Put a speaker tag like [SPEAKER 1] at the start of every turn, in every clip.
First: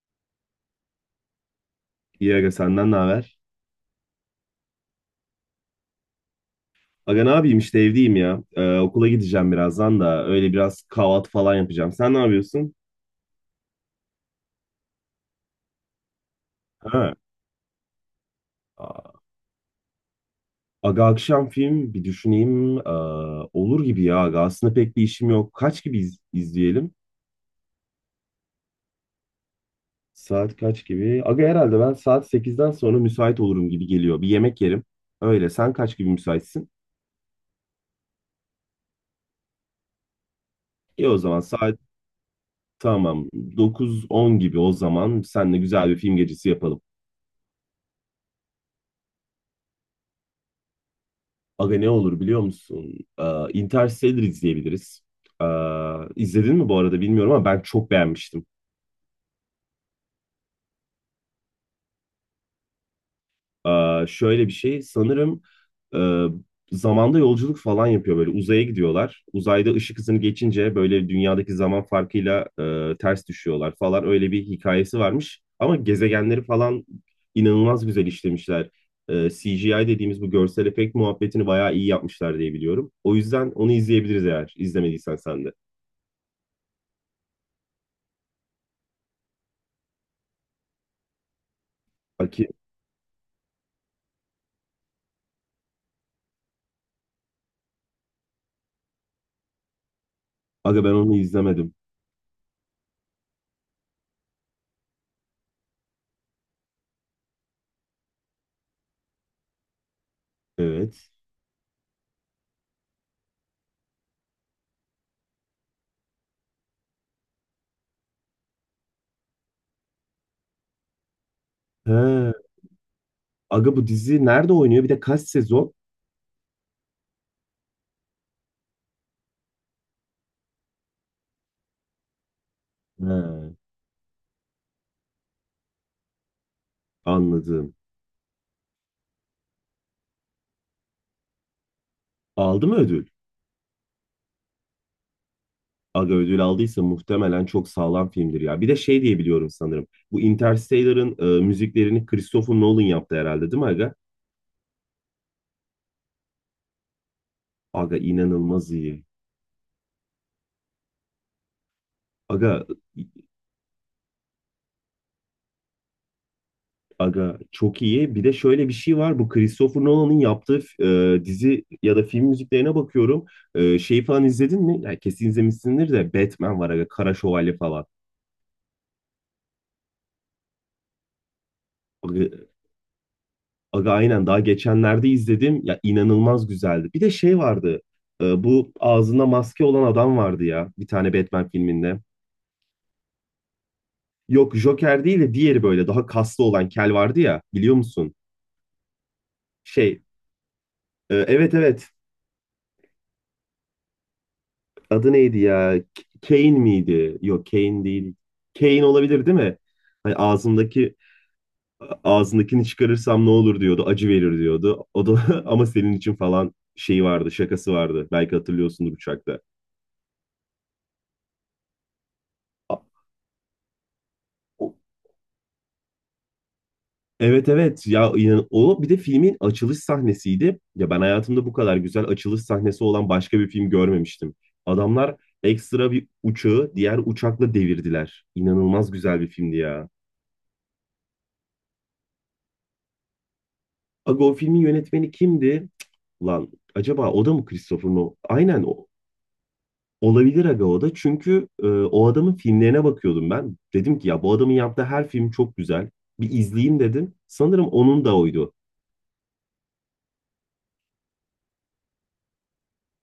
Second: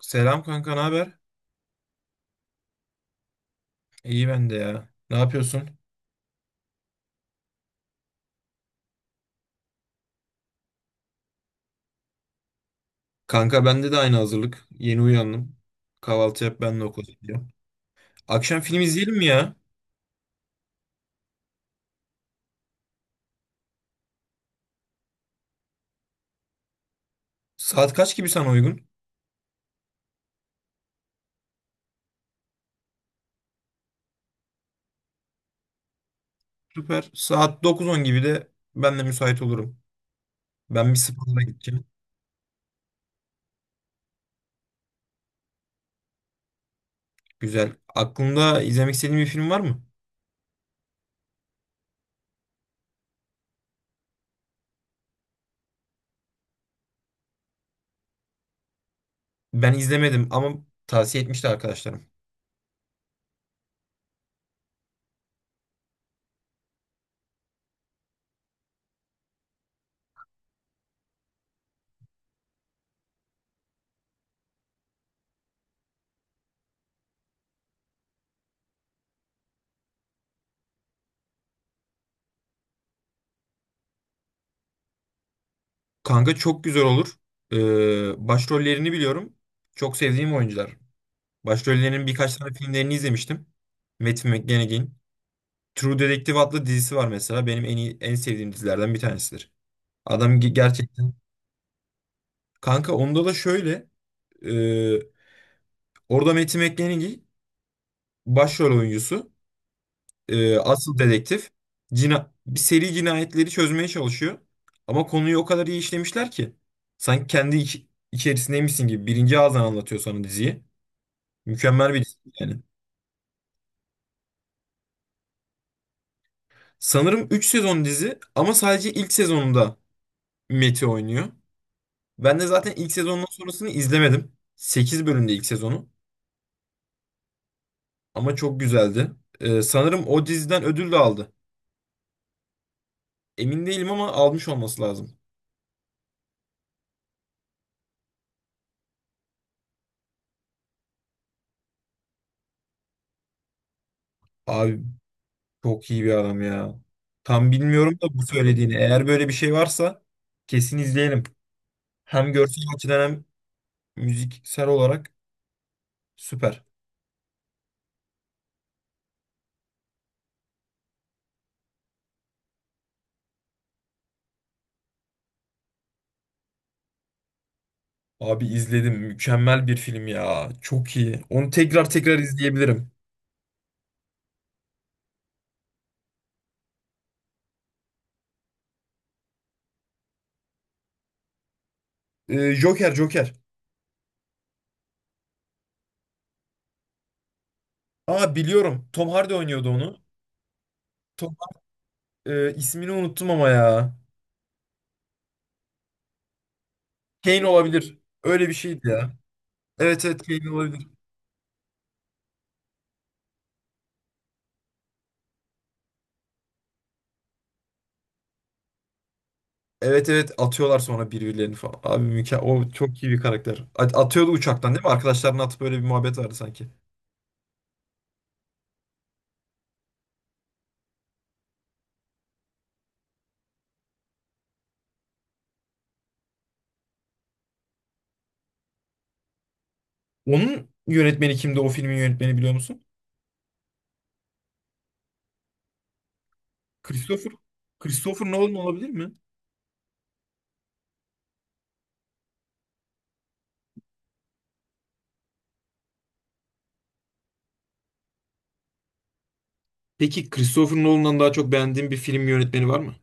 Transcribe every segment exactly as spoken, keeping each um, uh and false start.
[SPEAKER 1] Selam kanka, ne haber?
[SPEAKER 2] İyi aga senden ne haber?
[SPEAKER 1] İyi ben de ya. Ne yapıyorsun?
[SPEAKER 2] Aga ne yapayım işte evdeyim ya. Ee, okula gideceğim birazdan da öyle biraz kahvaltı falan yapacağım. Sen ne yapıyorsun?
[SPEAKER 1] Kanka bende de aynı hazırlık. Yeni uyandım. Kahvaltı yap ben de okula
[SPEAKER 2] Ha.
[SPEAKER 1] gidiyorum. Akşam film
[SPEAKER 2] Aa,
[SPEAKER 1] izleyelim mi ya?
[SPEAKER 2] Aga akşam film bir düşüneyim. Ee, olur gibi ya aga. Aslında pek bir işim yok. Kaç gibi iz- izleyelim?
[SPEAKER 1] Saat kaç gibi sana uygun?
[SPEAKER 2] Saat kaç gibi? Aga herhalde ben saat sekizden sonra müsait olurum gibi geliyor. Bir yemek yerim. Öyle sen kaç gibi müsaitsin?
[SPEAKER 1] Süper. Saat dokuz on gibi de ben de müsait olurum. Ben bir
[SPEAKER 2] İyi o zaman
[SPEAKER 1] spora
[SPEAKER 2] saat,
[SPEAKER 1] gideceğim.
[SPEAKER 2] tamam, dokuz on gibi o zaman seninle güzel bir film gecesi yapalım.
[SPEAKER 1] Güzel. Aklında izlemek istediğin bir film var mı?
[SPEAKER 2] Aga ne olur biliyor musun? Ee, Interstellar izleyebiliriz. Ee, izledin mi bu arada bilmiyorum ama ben çok beğenmiştim.
[SPEAKER 1] Ben izlemedim ama tavsiye etmişti arkadaşlarım.
[SPEAKER 2] Ee, şöyle bir şey sanırım e, zamanda yolculuk falan yapıyor böyle uzaya gidiyorlar. Uzayda ışık hızını geçince böyle dünyadaki zaman farkıyla e, ters düşüyorlar falan öyle bir hikayesi varmış. Ama gezegenleri falan inanılmaz güzel işlemişler. Ee, C G I dediğimiz bu görsel efekt muhabbetini bayağı iyi yapmışlar diye biliyorum. O yüzden onu izleyebiliriz eğer izlemediysen sen de.
[SPEAKER 1] Kanka çok güzel olur. Ee, başrollerini biliyorum. Çok sevdiğim oyuncular. Başrollerinin birkaç tane filmlerini izlemiştim. Matthew McConaughey'in. True Detective adlı dizisi var mesela. Benim en iyi, en sevdiğim dizilerden bir tanesidir. Adam ge-
[SPEAKER 2] Aga ben
[SPEAKER 1] gerçekten...
[SPEAKER 2] onu izlemedim.
[SPEAKER 1] Kanka onda da şöyle. e, orada Matthew McConaughey başrol oyuncusu. e, asıl
[SPEAKER 2] Evet.
[SPEAKER 1] dedektif. Cina bir seri cinayetleri çözmeye çalışıyor. Ama konuyu o kadar iyi işlemişler ki. Sanki kendi iç- içerisindeymişsin gibi. Birinci ağızdan anlatıyor sana diziyi. Mükemmel bir dizi
[SPEAKER 2] He.
[SPEAKER 1] yani.
[SPEAKER 2] Aga bu dizi nerede oynuyor? Bir de kaç sezon?
[SPEAKER 1] Sanırım üç sezon dizi ama sadece ilk sezonunda Meti oynuyor. Ben de zaten ilk sezondan
[SPEAKER 2] He.
[SPEAKER 1] sonrasını izlemedim. Sekiz bölümde ilk sezonu.
[SPEAKER 2] Anladım.
[SPEAKER 1] Ama çok güzeldi. Ee, sanırım o diziden ödül de aldı.
[SPEAKER 2] Aldı mı ödül?
[SPEAKER 1] Emin değilim ama almış olması lazım.
[SPEAKER 2] Aga ödül aldıysa muhtemelen çok sağlam filmdir ya. Bir de şey diye biliyorum sanırım. Bu Interstellar'ın e, müziklerini Christopher Nolan yaptı herhalde değil mi Aga?
[SPEAKER 1] Abi çok iyi bir adam ya. Tam
[SPEAKER 2] Aga
[SPEAKER 1] bilmiyorum da bu
[SPEAKER 2] inanılmaz
[SPEAKER 1] söylediğini.
[SPEAKER 2] iyi.
[SPEAKER 1] Eğer böyle bir şey varsa kesin izleyelim. Hem görsel
[SPEAKER 2] Aga
[SPEAKER 1] açıdan hem müziksel olarak süper.
[SPEAKER 2] Aga çok iyi. Bir de şöyle bir şey var. Bu Christopher Nolan'ın yaptığı e, dizi ya da film müziklerine bakıyorum. E, şeyi falan izledin mi? Yani kesin izlemişsindir de Batman var aga. Kara Şövalye falan.
[SPEAKER 1] Abi izledim. Mükemmel bir film ya. Çok iyi. Onu tekrar tekrar
[SPEAKER 2] Aga,
[SPEAKER 1] izleyebilirim.
[SPEAKER 2] aga aynen daha geçenlerde izledim. Ya inanılmaz güzeldi. Bir de şey vardı. E, bu ağzında maske olan adam vardı ya. Bir tane Batman filminde.
[SPEAKER 1] Ee, Joker, Joker.
[SPEAKER 2] Yok Joker değil de diğeri böyle daha kaslı olan kel vardı ya. Biliyor musun?
[SPEAKER 1] Aa biliyorum. Tom Hardy oynuyordu onu.
[SPEAKER 2] Şey, e,
[SPEAKER 1] Tom
[SPEAKER 2] evet evet.
[SPEAKER 1] Ee, ismini unuttum ama ya.
[SPEAKER 2] Adı neydi ya? K- Kane miydi?
[SPEAKER 1] Kane
[SPEAKER 2] Yok Kane
[SPEAKER 1] olabilir.
[SPEAKER 2] değil.
[SPEAKER 1] Öyle bir
[SPEAKER 2] Kane
[SPEAKER 1] şeydi ya.
[SPEAKER 2] olabilir değil mi?
[SPEAKER 1] Evet
[SPEAKER 2] Hani
[SPEAKER 1] evet Kane olabilir.
[SPEAKER 2] ağzındaki ağzındakini çıkarırsam ne olur diyordu. Acı verir diyordu. O da ama senin için falan şeyi vardı. Şakası vardı. Belki hatırlıyorsundur uçakta.
[SPEAKER 1] Evet evet atıyorlar sonra birbirlerini falan. Abi mükemmel. O çok iyi bir karakter. At- Atıyordu uçaktan değil mi? Arkadaşlarına atıp böyle bir muhabbet vardı sanki.
[SPEAKER 2] Evet evet ya inan- o bir de filmin açılış sahnesiydi. Ya ben hayatımda bu kadar güzel açılış sahnesi olan başka bir film görmemiştim. Adamlar ekstra bir uçağı diğer uçakla devirdiler. İnanılmaz güzel bir filmdi ya.
[SPEAKER 1] Onun yönetmeni kimdi? O filmin yönetmeni biliyor musun?
[SPEAKER 2] Aga o filmin yönetmeni kimdi? Cık, lan acaba o
[SPEAKER 1] Christopher.
[SPEAKER 2] da mı Christopher Nolan?
[SPEAKER 1] Christopher Nolan
[SPEAKER 2] Aynen o.
[SPEAKER 1] olabilir mi?
[SPEAKER 2] Olabilir aga o da. Çünkü e, o adamın filmlerine bakıyordum ben. Dedim ki ya bu adamın yaptığı her film çok güzel. Bir izleyeyim dedim. Sanırım onun da oydu.
[SPEAKER 1] Peki Christopher Nolan'dan daha çok beğendiğin bir film yönetmeni var mı?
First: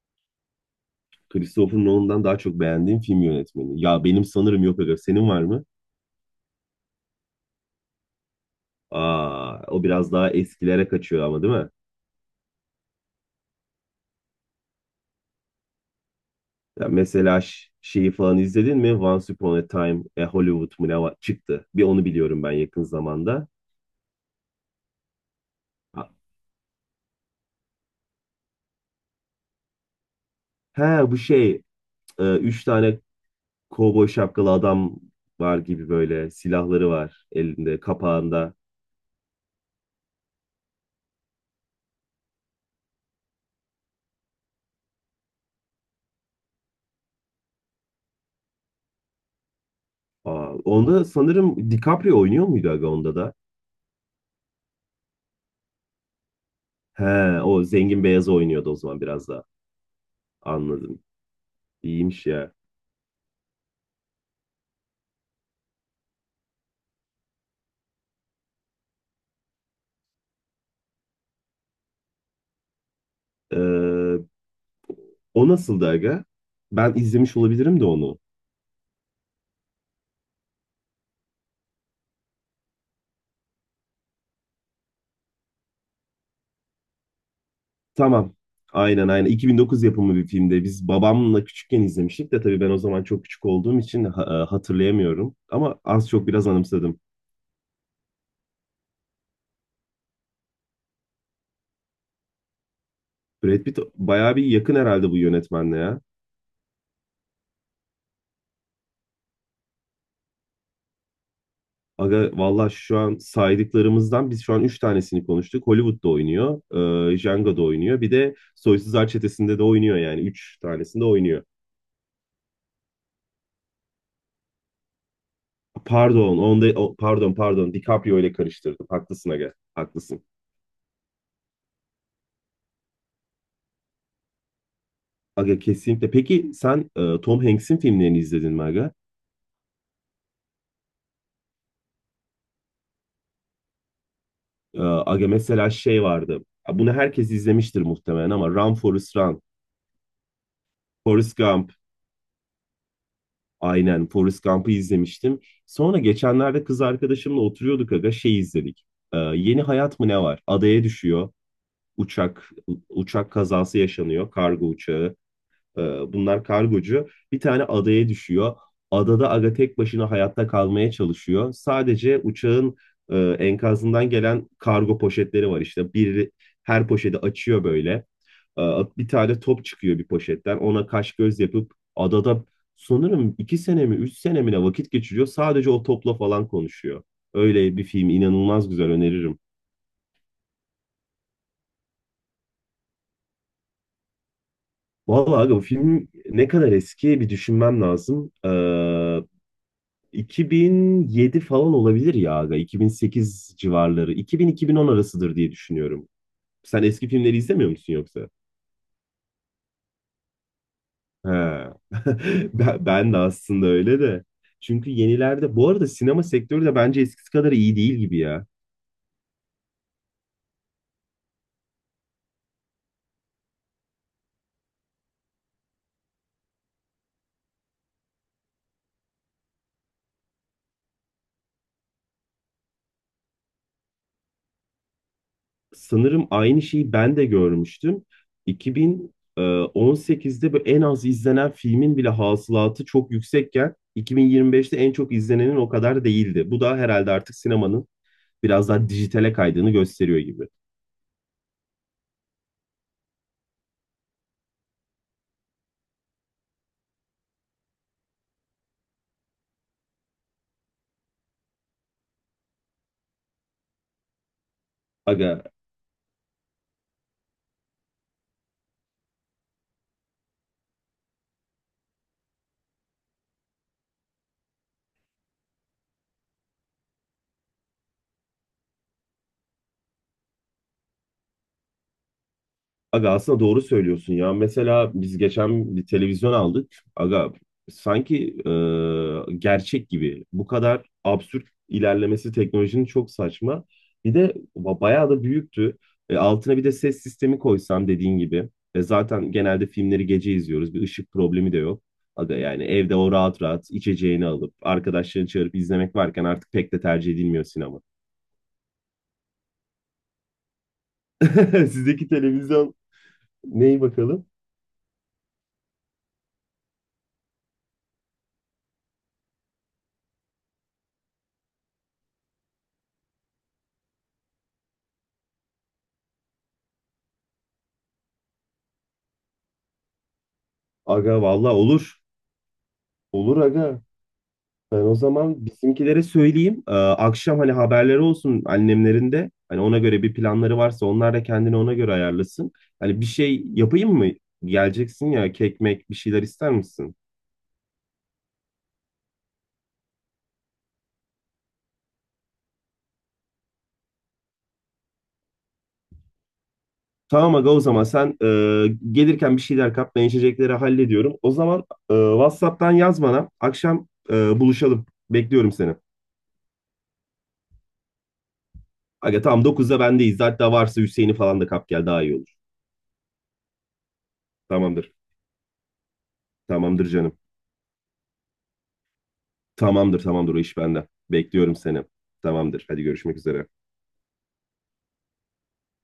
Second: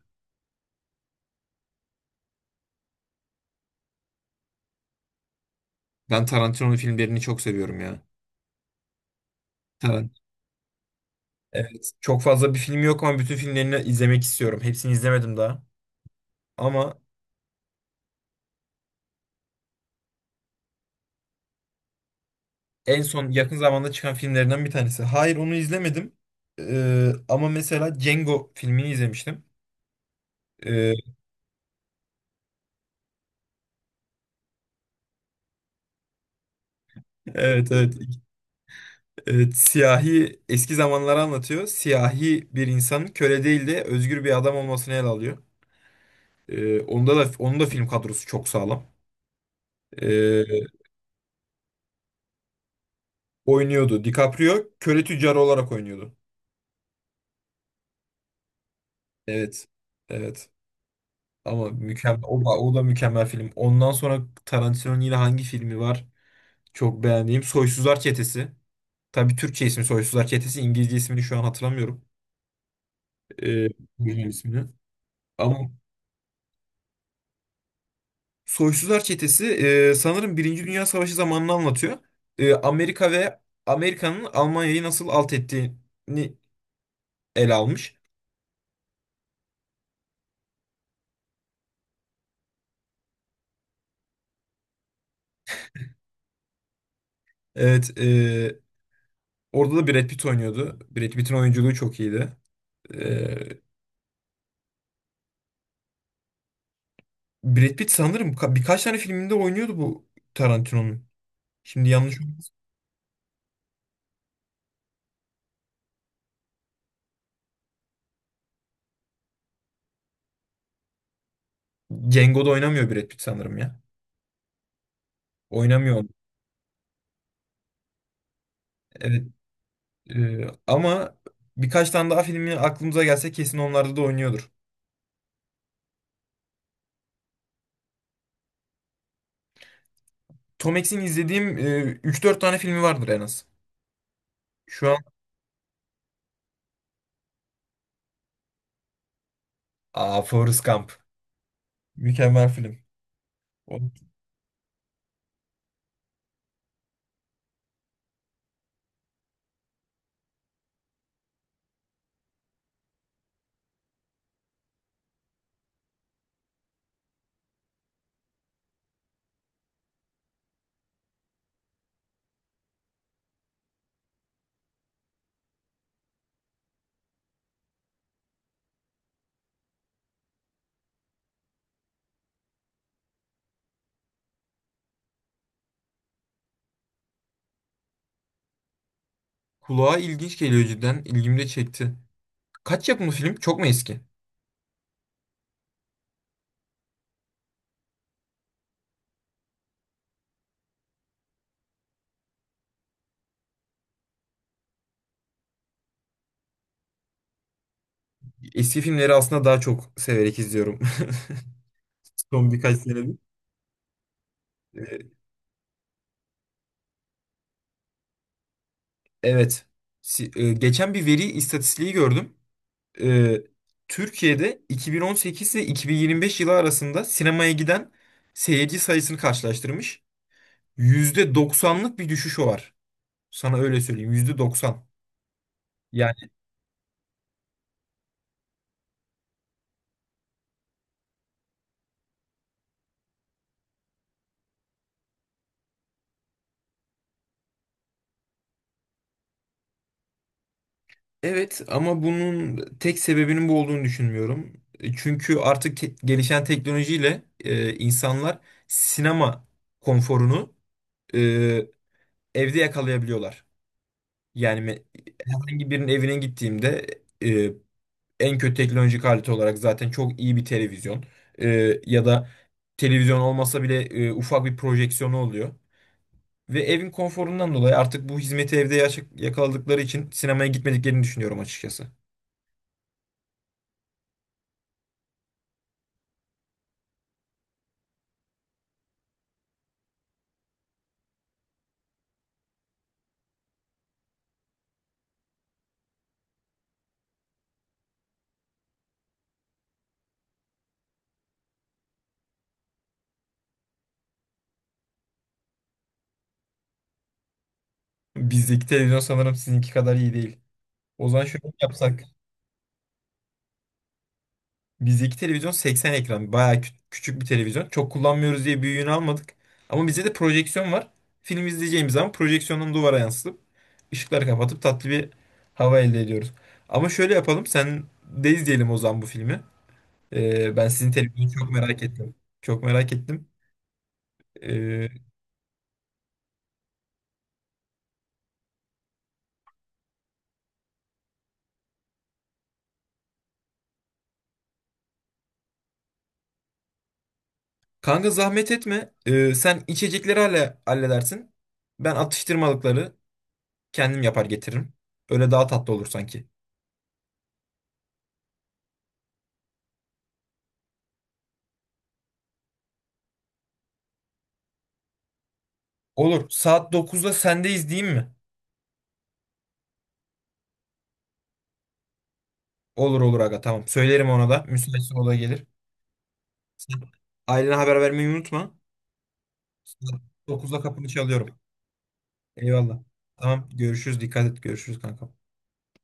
[SPEAKER 2] Christopher Nolan'dan daha çok beğendiğim film yönetmeni. Ya benim sanırım yok aga. Senin var mı?
[SPEAKER 1] Ben Tarantino'nun filmlerini çok seviyorum ya.
[SPEAKER 2] Aa, o biraz
[SPEAKER 1] Tarantino.
[SPEAKER 2] daha eskilere kaçıyor ama değil mi?
[SPEAKER 1] Evet. Çok fazla bir film yok ama bütün filmlerini izlemek istiyorum. Hepsini izlemedim daha.
[SPEAKER 2] Ya
[SPEAKER 1] Ama
[SPEAKER 2] mesela ş- şeyi falan izledin mi? Once Upon a Time e, Hollywood mu ne var? Çıktı. Bir onu biliyorum ben yakın
[SPEAKER 1] en son
[SPEAKER 2] zamanda.
[SPEAKER 1] yakın zamanda çıkan filmlerinden bir tanesi. Hayır onu
[SPEAKER 2] Ha,
[SPEAKER 1] izlemedim. Ee, ama mesela Django filmini izlemiştim.
[SPEAKER 2] he,
[SPEAKER 1] Ee,
[SPEAKER 2] bu şey, e, üç tane kovboy şapkalı adam var gibi böyle silahları var
[SPEAKER 1] evet,
[SPEAKER 2] elinde
[SPEAKER 1] evet
[SPEAKER 2] kapağında.
[SPEAKER 1] evet siyahi eski zamanları anlatıyor. Siyahi bir insanın köle değil de özgür bir adam olmasını ele alıyor. Ee, onda da onun da film kadrosu çok sağlam.
[SPEAKER 2] Aa,
[SPEAKER 1] Ee,
[SPEAKER 2] onda sanırım DiCaprio oynuyor muydu aga onda da?
[SPEAKER 1] oynuyordu. DiCaprio köle tüccarı olarak oynuyordu.
[SPEAKER 2] He, o zengin beyazı oynuyordu o zaman biraz daha.
[SPEAKER 1] Evet. Evet.
[SPEAKER 2] Anladım.
[SPEAKER 1] Ama mükemmel
[SPEAKER 2] İyiymiş
[SPEAKER 1] o, da-
[SPEAKER 2] ya.
[SPEAKER 1] o da mükemmel film. Ondan sonra Tarantino'nun yine hangi filmi var? Çok beğendiğim Soysuzlar Çetesi. Tabii Türkçe ismi Soysuzlar Çetesi. İngilizce ismini şu an hatırlamıyorum. Ee,
[SPEAKER 2] Ee,
[SPEAKER 1] İngilizce ismini.
[SPEAKER 2] O
[SPEAKER 1] Ama
[SPEAKER 2] nasıldı aga? Ben izlemiş olabilirim de onu.
[SPEAKER 1] Soysuzlar Çetesi e, sanırım Birinci Dünya Savaşı zamanını anlatıyor. E, Amerika ve Amerika'nın Almanya'yı nasıl alt ettiğini ele almış.
[SPEAKER 2] Tamam. Aynen aynen. iki bin dokuz yapımı bir filmde. Biz babamla küçükken izlemiştik de tabii ben o zaman çok küçük olduğum için ha- e, hatırlayamıyorum. Ama az çok biraz anımsadım.
[SPEAKER 1] Evet. e, orada da Brad Pitt oynuyordu. Brad Pitt'in oyunculuğu çok iyiydi. E,
[SPEAKER 2] Brad Pitt bayağı bir yakın herhalde bu yönetmenle ya.
[SPEAKER 1] Brad Pitt sanırım ka- birkaç tane filminde oynuyordu bu Tarantino'nun. Şimdi yanlış
[SPEAKER 2] Aga
[SPEAKER 1] olmasın.
[SPEAKER 2] valla şu an saydıklarımızdan biz şu an üç tanesini konuştuk. Hollywood'da oynuyor. E, Django'da oynuyor. Bir de Soysuzlar Çetesi'nde de oynuyor yani. Üç tanesinde oynuyor.
[SPEAKER 1] Django'da oynamıyor Brad Pitt sanırım ya. Oynamıyor.
[SPEAKER 2] Pardon, onda o- pardon, pardon DiCaprio ile karıştırdım.
[SPEAKER 1] Evet.
[SPEAKER 2] Haklısın aga. Haklısın.
[SPEAKER 1] Ee, ama birkaç tane daha filmi aklımıza gelse kesin onlarda da oynuyordur.
[SPEAKER 2] Aga kesinlikle. Peki sen e, Tom Hanks'in filmlerini izledin mi aga?
[SPEAKER 1] Tom Hanks'in izlediğim e, üç dört tane filmi vardır en az.
[SPEAKER 2] E,
[SPEAKER 1] Şu an
[SPEAKER 2] aga mesela şey vardı. Ha, Bunu herkes izlemiştir muhtemelen ama Run Forrest Run,
[SPEAKER 1] Aa, Forrest Gump.
[SPEAKER 2] Forrest Gump.
[SPEAKER 1] Mükemmel film. O
[SPEAKER 2] Aynen Forrest Gump'ı izlemiştim. Sonra geçenlerde kız arkadaşımla oturuyorduk aga şey izledik. E, Yeni Hayat mı ne var? Adaya düşüyor. Uçak uçak kazası yaşanıyor. Kargo uçağı. Ee, Bunlar kargocu. Bir tane adaya düşüyor. Adada aga tek başına hayatta kalmaya çalışıyor. Sadece uçağın e, enkazından gelen kargo poşetleri var işte. Bir her poşeti açıyor böyle. Ee, Bir tane top çıkıyor bir poşetten. Ona kaş göz yapıp adada sanırım iki sene mi üç sene mi ne vakit geçiriyor. Sadece o topla falan konuşuyor. Öyle bir film inanılmaz güzel öneririm.
[SPEAKER 1] kulağa ilginç geliyor cidden. İlgimi de çekti. Kaç yapımı film? Çok mu eski?
[SPEAKER 2] Vallahi aga bu film ne kadar eski bir düşünmem lazım. Ee, iki bin yedi falan olabilir ya aga. iki bin sekiz civarları. iki bin-iki bin on arasıdır diye düşünüyorum. Sen eski filmleri izlemiyor musun yoksa?
[SPEAKER 1] Eski filmleri aslında daha çok severek izliyorum.
[SPEAKER 2] He.
[SPEAKER 1] Son birkaç
[SPEAKER 2] Ben, ben
[SPEAKER 1] senedir.
[SPEAKER 2] de aslında öyle de. Çünkü
[SPEAKER 1] Ee,
[SPEAKER 2] yenilerde bu arada sinema sektörü de bence eskisi kadar iyi değil gibi ya.
[SPEAKER 1] evet. Si- e, geçen bir veri istatistiği gördüm. e, Türkiye'de iki bin on sekiz ile iki bin yirmi beş yılı arasında sinemaya giden seyirci sayısını karşılaştırmış. Yüzde doksanlık bir düşüş var. Sana öyle söyleyeyim. Yüzde doksan.
[SPEAKER 2] Sanırım
[SPEAKER 1] Yani
[SPEAKER 2] aynı şeyi ben de görmüştüm. iki bin on sekizde böyle en az izlenen filmin bile hasılatı çok yüksekken iki bin yirmi beşte en çok izlenenin o kadar değildi. Bu da herhalde artık sinemanın biraz daha dijitale kaydığını gösteriyor gibi.
[SPEAKER 1] evet ama bunun tek sebebinin bu olduğunu düşünmüyorum. E, çünkü artık te- gelişen teknolojiyle e, insanlar sinema konforunu e, evde yakalayabiliyorlar. Yani me-
[SPEAKER 2] Aga,
[SPEAKER 1] herhangi birinin evine gittiğimde e, en kötü teknolojik alet olarak zaten çok iyi bir televizyon, Ee, ya da televizyon olmasa bile e, ufak bir projeksiyonu oluyor. Ve evin konforundan dolayı artık bu hizmeti evde yaşa- yakaladıkları için sinemaya gitmediklerini düşünüyorum açıkçası.
[SPEAKER 2] aga aslında doğru söylüyorsun ya. Mesela biz geçen bir televizyon aldık. Aga sanki e, gerçek gibi. Bu kadar absürt ilerlemesi teknolojinin çok saçma. Bir de ba- bayağı da büyüktü. E, altına bir de ses sistemi koysan dediğin gibi. E, zaten genelde filmleri gece izliyoruz. Bir ışık problemi de yok. Aga yani evde o rahat rahat içeceğini alıp arkadaşlarını çağırıp izlemek varken artık pek de tercih edilmiyor sinema.
[SPEAKER 1] Bizdeki televizyon sanırım sizinki kadar iyi değil. O zaman şöyle yapsak.
[SPEAKER 2] Sizdeki televizyon. Neyi bakalım?
[SPEAKER 1] Bizdeki televizyon seksen ekran. Bayağı kü- küçük bir televizyon. Çok kullanmıyoruz diye büyüğünü almadık. Ama bizde de projeksiyon var. Film izleyeceğimiz zaman projeksiyonun duvara yansıtıp ışıkları kapatıp tatlı bir hava elde ediyoruz. Ama şöyle yapalım. Sen de izleyelim o zaman bu filmi. Ee, ben sizin
[SPEAKER 2] Aga
[SPEAKER 1] televizyonu çok
[SPEAKER 2] valla
[SPEAKER 1] merak
[SPEAKER 2] olur.
[SPEAKER 1] ettim. Çok merak ettim.
[SPEAKER 2] Olur aga. Ben
[SPEAKER 1] Ee,
[SPEAKER 2] o zaman bizimkilere söyleyeyim. Ee, akşam hani haberleri olsun annemlerin de. Hani ona göre bir planları varsa onlar da kendini ona göre ayarlasın. Hani bir şey yapayım mı? Geleceksin ya kek mek bir şeyler ister misin?
[SPEAKER 1] kanka zahmet etme. Ee, sen içecekleri halle halledersin. Ben atıştırmalıkları kendim yapar getiririm. Öyle daha tatlı olur sanki.
[SPEAKER 2] Tamam aga o zaman sen e, gelirken bir şeyler kap ben içecekleri hallediyorum. O zaman e, WhatsApp'tan yaz bana. Akşam e, buluşalım. Bekliyorum seni.
[SPEAKER 1] Olur. Saat dokuzda sendeyiz değil mi?
[SPEAKER 2] Aga tamam dokuzda bendeyiz. Hatta varsa Hüseyin'i falan da kap gel daha iyi olur.
[SPEAKER 1] Olur olur aga tamam. Söylerim ona da. Müsaitse
[SPEAKER 2] Tamamdır.
[SPEAKER 1] o da gelir. Sen
[SPEAKER 2] Tamamdır canım.
[SPEAKER 1] ailene haber vermeyi unutma. Saat
[SPEAKER 2] Tamamdır, tamamdır. O iş
[SPEAKER 1] dokuzda kapını
[SPEAKER 2] bende.
[SPEAKER 1] çalıyorum.
[SPEAKER 2] Bekliyorum seni. Tamamdır.
[SPEAKER 1] Eyvallah.
[SPEAKER 2] Hadi görüşmek üzere.
[SPEAKER 1] Tamam görüşürüz. Dikkat et. Görüşürüz kanka.